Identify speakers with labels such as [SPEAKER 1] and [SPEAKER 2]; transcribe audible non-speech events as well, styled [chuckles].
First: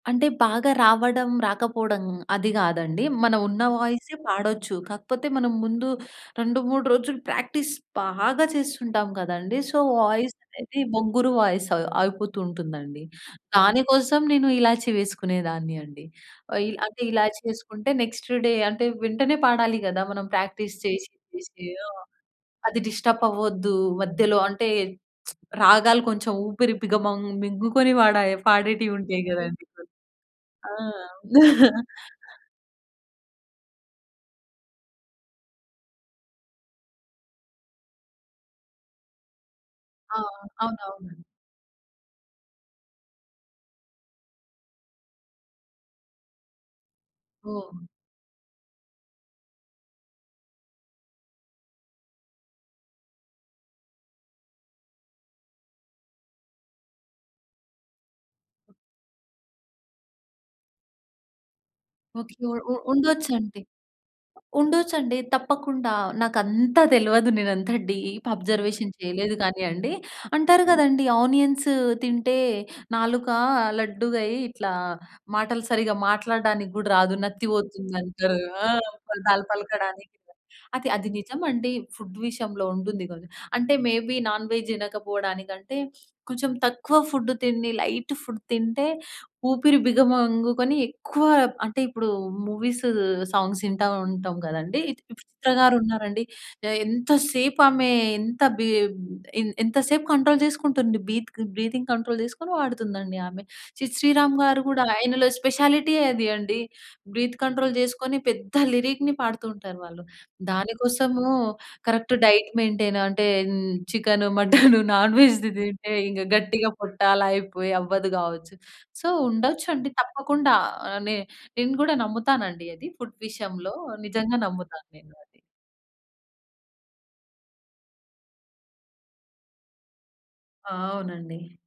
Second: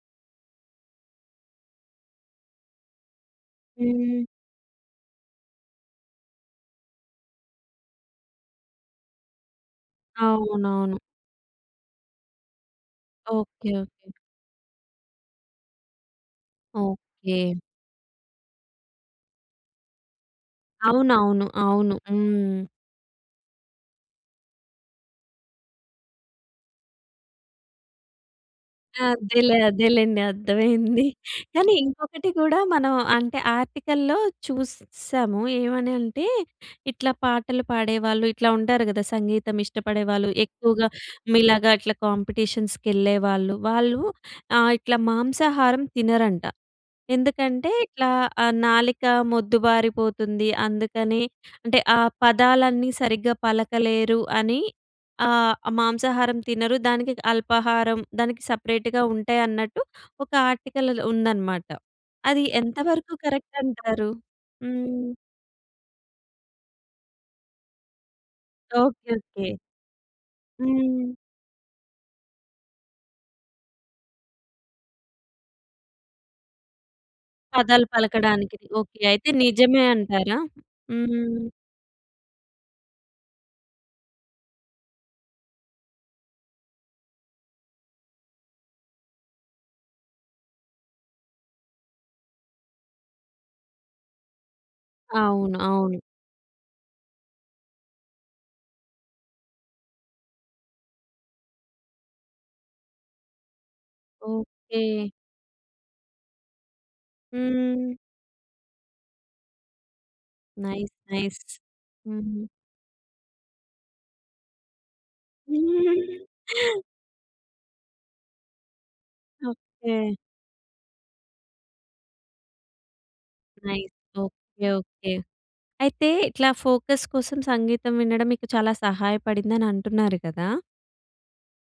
[SPEAKER 1] అంటే బాగా రావడం, రాకపోవడం అది కాదండీ. మనం ఉన్న వాయిసే
[SPEAKER 2] హుహు.
[SPEAKER 1] పాడొచ్చు. కాకపోతే మనం ముందు 2, 3 రోజులు ప్రాక్టీస్ బాగా చేస్తుంటాం కదండీ. సో, వాయిస్ అనేది
[SPEAKER 2] అవునవును.
[SPEAKER 1] బొంగురు వాయిస్ అవ్ అవిపోతూ ఉంటుందండి.
[SPEAKER 2] ఓకే
[SPEAKER 1] దాని
[SPEAKER 2] ఓకే.
[SPEAKER 1] కోసం నేను ఇలాచి వేసుకునేదాన్ని అండి. అంటే ఇలాచి
[SPEAKER 2] ఓకే.
[SPEAKER 1] వేసుకుంటే నెక్స్ట్ డే అంటే వెంటనే పాడాలి కదా! మనం ప్రాక్టీస్ చేసి,
[SPEAKER 2] అవునవును.
[SPEAKER 1] చేసి ఆ!
[SPEAKER 2] అవును. హ్మ్.
[SPEAKER 1] అది డిస్టర్బ్ అవ్వద్దు మధ్యలో అంటే, [smacks lips] రాగాలు కొంచెం ఊపిరి బిగమం మింగుకొని వాడే పాడేటివి ఉంటాయి
[SPEAKER 2] అదేలే
[SPEAKER 1] కదండీ అసలు.
[SPEAKER 2] అదేలెండి.
[SPEAKER 1] ఆ!
[SPEAKER 2] అర్థమైంది. [chuckles] కానీ
[SPEAKER 1] [chuckles]
[SPEAKER 2] ఇంకొకటి కూడా మనం అంటే ఆర్టికల్‌లో చూసాము. ఏమని అంటే ఇట్లా పాటలు పాడేవాళ్ళు, ఇట్లా ఉంటారు కదా!
[SPEAKER 1] ఆ!
[SPEAKER 2] సంగీతమిష్టపడేవాళ్ళు. ఎక్కువగా
[SPEAKER 1] అవునవునండి.
[SPEAKER 2] మీలాగా ఇట్లా కాంపిటీషన్స్‌కెళ్ళేవాళ్ళు. వాళ్ళు ఆహ్, ఇట్లా మాంసాహారం తినరంట. ఎందుకంటే
[SPEAKER 1] ఓహ్!
[SPEAKER 2] ఇట్లా ఆహ్, నాలిక మొద్దుబారిపోతుంది. అందుకని అంటే ఆ పదాలన్నీ సరిగ్గా పలకలేరు అని. ఆహ్, మాంసాహారం తినరు. దానికి అల్పాహారం, దానికి సపరేట్‌గా ఉంటాయన్నట్టు ఒక ఆర్టికల్‌లో ఉందనమాట.
[SPEAKER 1] ఓకె.
[SPEAKER 2] అది
[SPEAKER 1] ఉ
[SPEAKER 2] ఎంతవరకు కరెక్ట్
[SPEAKER 1] ఉండొచ్చండి.
[SPEAKER 2] అంటారు? హ్మ్.
[SPEAKER 1] ఉండొచ్చండి తప్పకుండా. నాకు అంత తెలవదు. నేను అంత డీప్ అబ్‌జర్వేషన్
[SPEAKER 2] ఓకే
[SPEAKER 1] చేయలేదు
[SPEAKER 2] ఓకే.
[SPEAKER 1] కానీ అండి. అంటారు కదండీ.
[SPEAKER 2] హ్మ్.
[SPEAKER 1] ఆనియన్స్ తింటే నాలుక లడ్డుగయ్యి ఇట్లా మాటలు సరిగ్గా మాట్లాడడానికి కూడా రాదు. నత్తి
[SPEAKER 2] పదాలు
[SPEAKER 1] పోతుంది అంటారు.
[SPEAKER 2] పలకడానికి
[SPEAKER 1] ఆ!
[SPEAKER 2] ఓకే. అయితే
[SPEAKER 1] పదాలు
[SPEAKER 2] నిజమే
[SPEAKER 1] పలకడానికి.
[SPEAKER 2] అంటారా?
[SPEAKER 1] అది అది నిజం
[SPEAKER 2] హ్మ్.
[SPEAKER 1] అండి. ఫుడ్ విషయంలో ఉంటుంది. [unintelligible] అంటే మే బీ నాన్‌‌వెజ్ తినకపోవడానికి అంటే, కొంచెం తక్కువ ఫుడ్ తిండి, లైట్ ఫుడ్ తింటే, ఊపిరి బిగమంగుకొని ఎక్కువ అంటే ఇప్పుడు మూవీస్, సాంగ్స్ ఇంటా ఉంటాం కదండీ. 'చిత్ర'
[SPEAKER 2] అవును
[SPEAKER 1] గారు
[SPEAKER 2] అవును.
[SPEAKER 1] ఉన్నారండి. ఎ ఎంత సేపు ఆమె ఎంత బి ఎం ఎంత సేపు కంట్రోల్ చేసుకుంటుంది బీత్‌గ్ బ్రీతింగ్ కంట్రోల్ చేసుకొని వాడుతుందండి ఆమె. 'సిద్ శ్రీరామ్' గారు కూడా
[SPEAKER 2] ఓకే.
[SPEAKER 1] అయన‌లో స్పెషాలిటీ అది అండి. బ్రీత్ కంట్రోల్
[SPEAKER 2] హ్మ్.
[SPEAKER 1] చేసుకొని పెద్ద లిరిక్‌ని పాడుతూ ఉంటారు వాళ్ళు. దాని
[SPEAKER 2] నైస్
[SPEAKER 1] కోసము
[SPEAKER 2] నైస్!
[SPEAKER 1] కరెక్ట్
[SPEAKER 2] హుహు.
[SPEAKER 1] డైట్ మెయింటైన్ అంటే హ్మ్, చికెన్, మటన్ [chuckles] నాన్‌వెజ్‌ది తింటే ఇక
[SPEAKER 2] [giggles]
[SPEAKER 1] గట్టిగా పొట్ట అలా అయిపోయి అవ్వదు కావచ్చు. సో, ఉండొచ్చు అండి.
[SPEAKER 2] ఓకే.
[SPEAKER 1] తప్పకుండా నె నేను కూడా నమ్ముతానండి అది ఫుడ్ విషయంలో.
[SPEAKER 2] నైస్!
[SPEAKER 1] నిజంగా
[SPEAKER 2] ఓకే
[SPEAKER 1] నమ్ముతాను
[SPEAKER 2] ఓకే.
[SPEAKER 1] నేను అది.
[SPEAKER 2] అయితే ఇట్లా ఫోకస్ కోసం సంగీతం వినడం మీకు చాలా సహాయపడిందని అంటున్నారు కదా!
[SPEAKER 1] ఆ! అవునండి.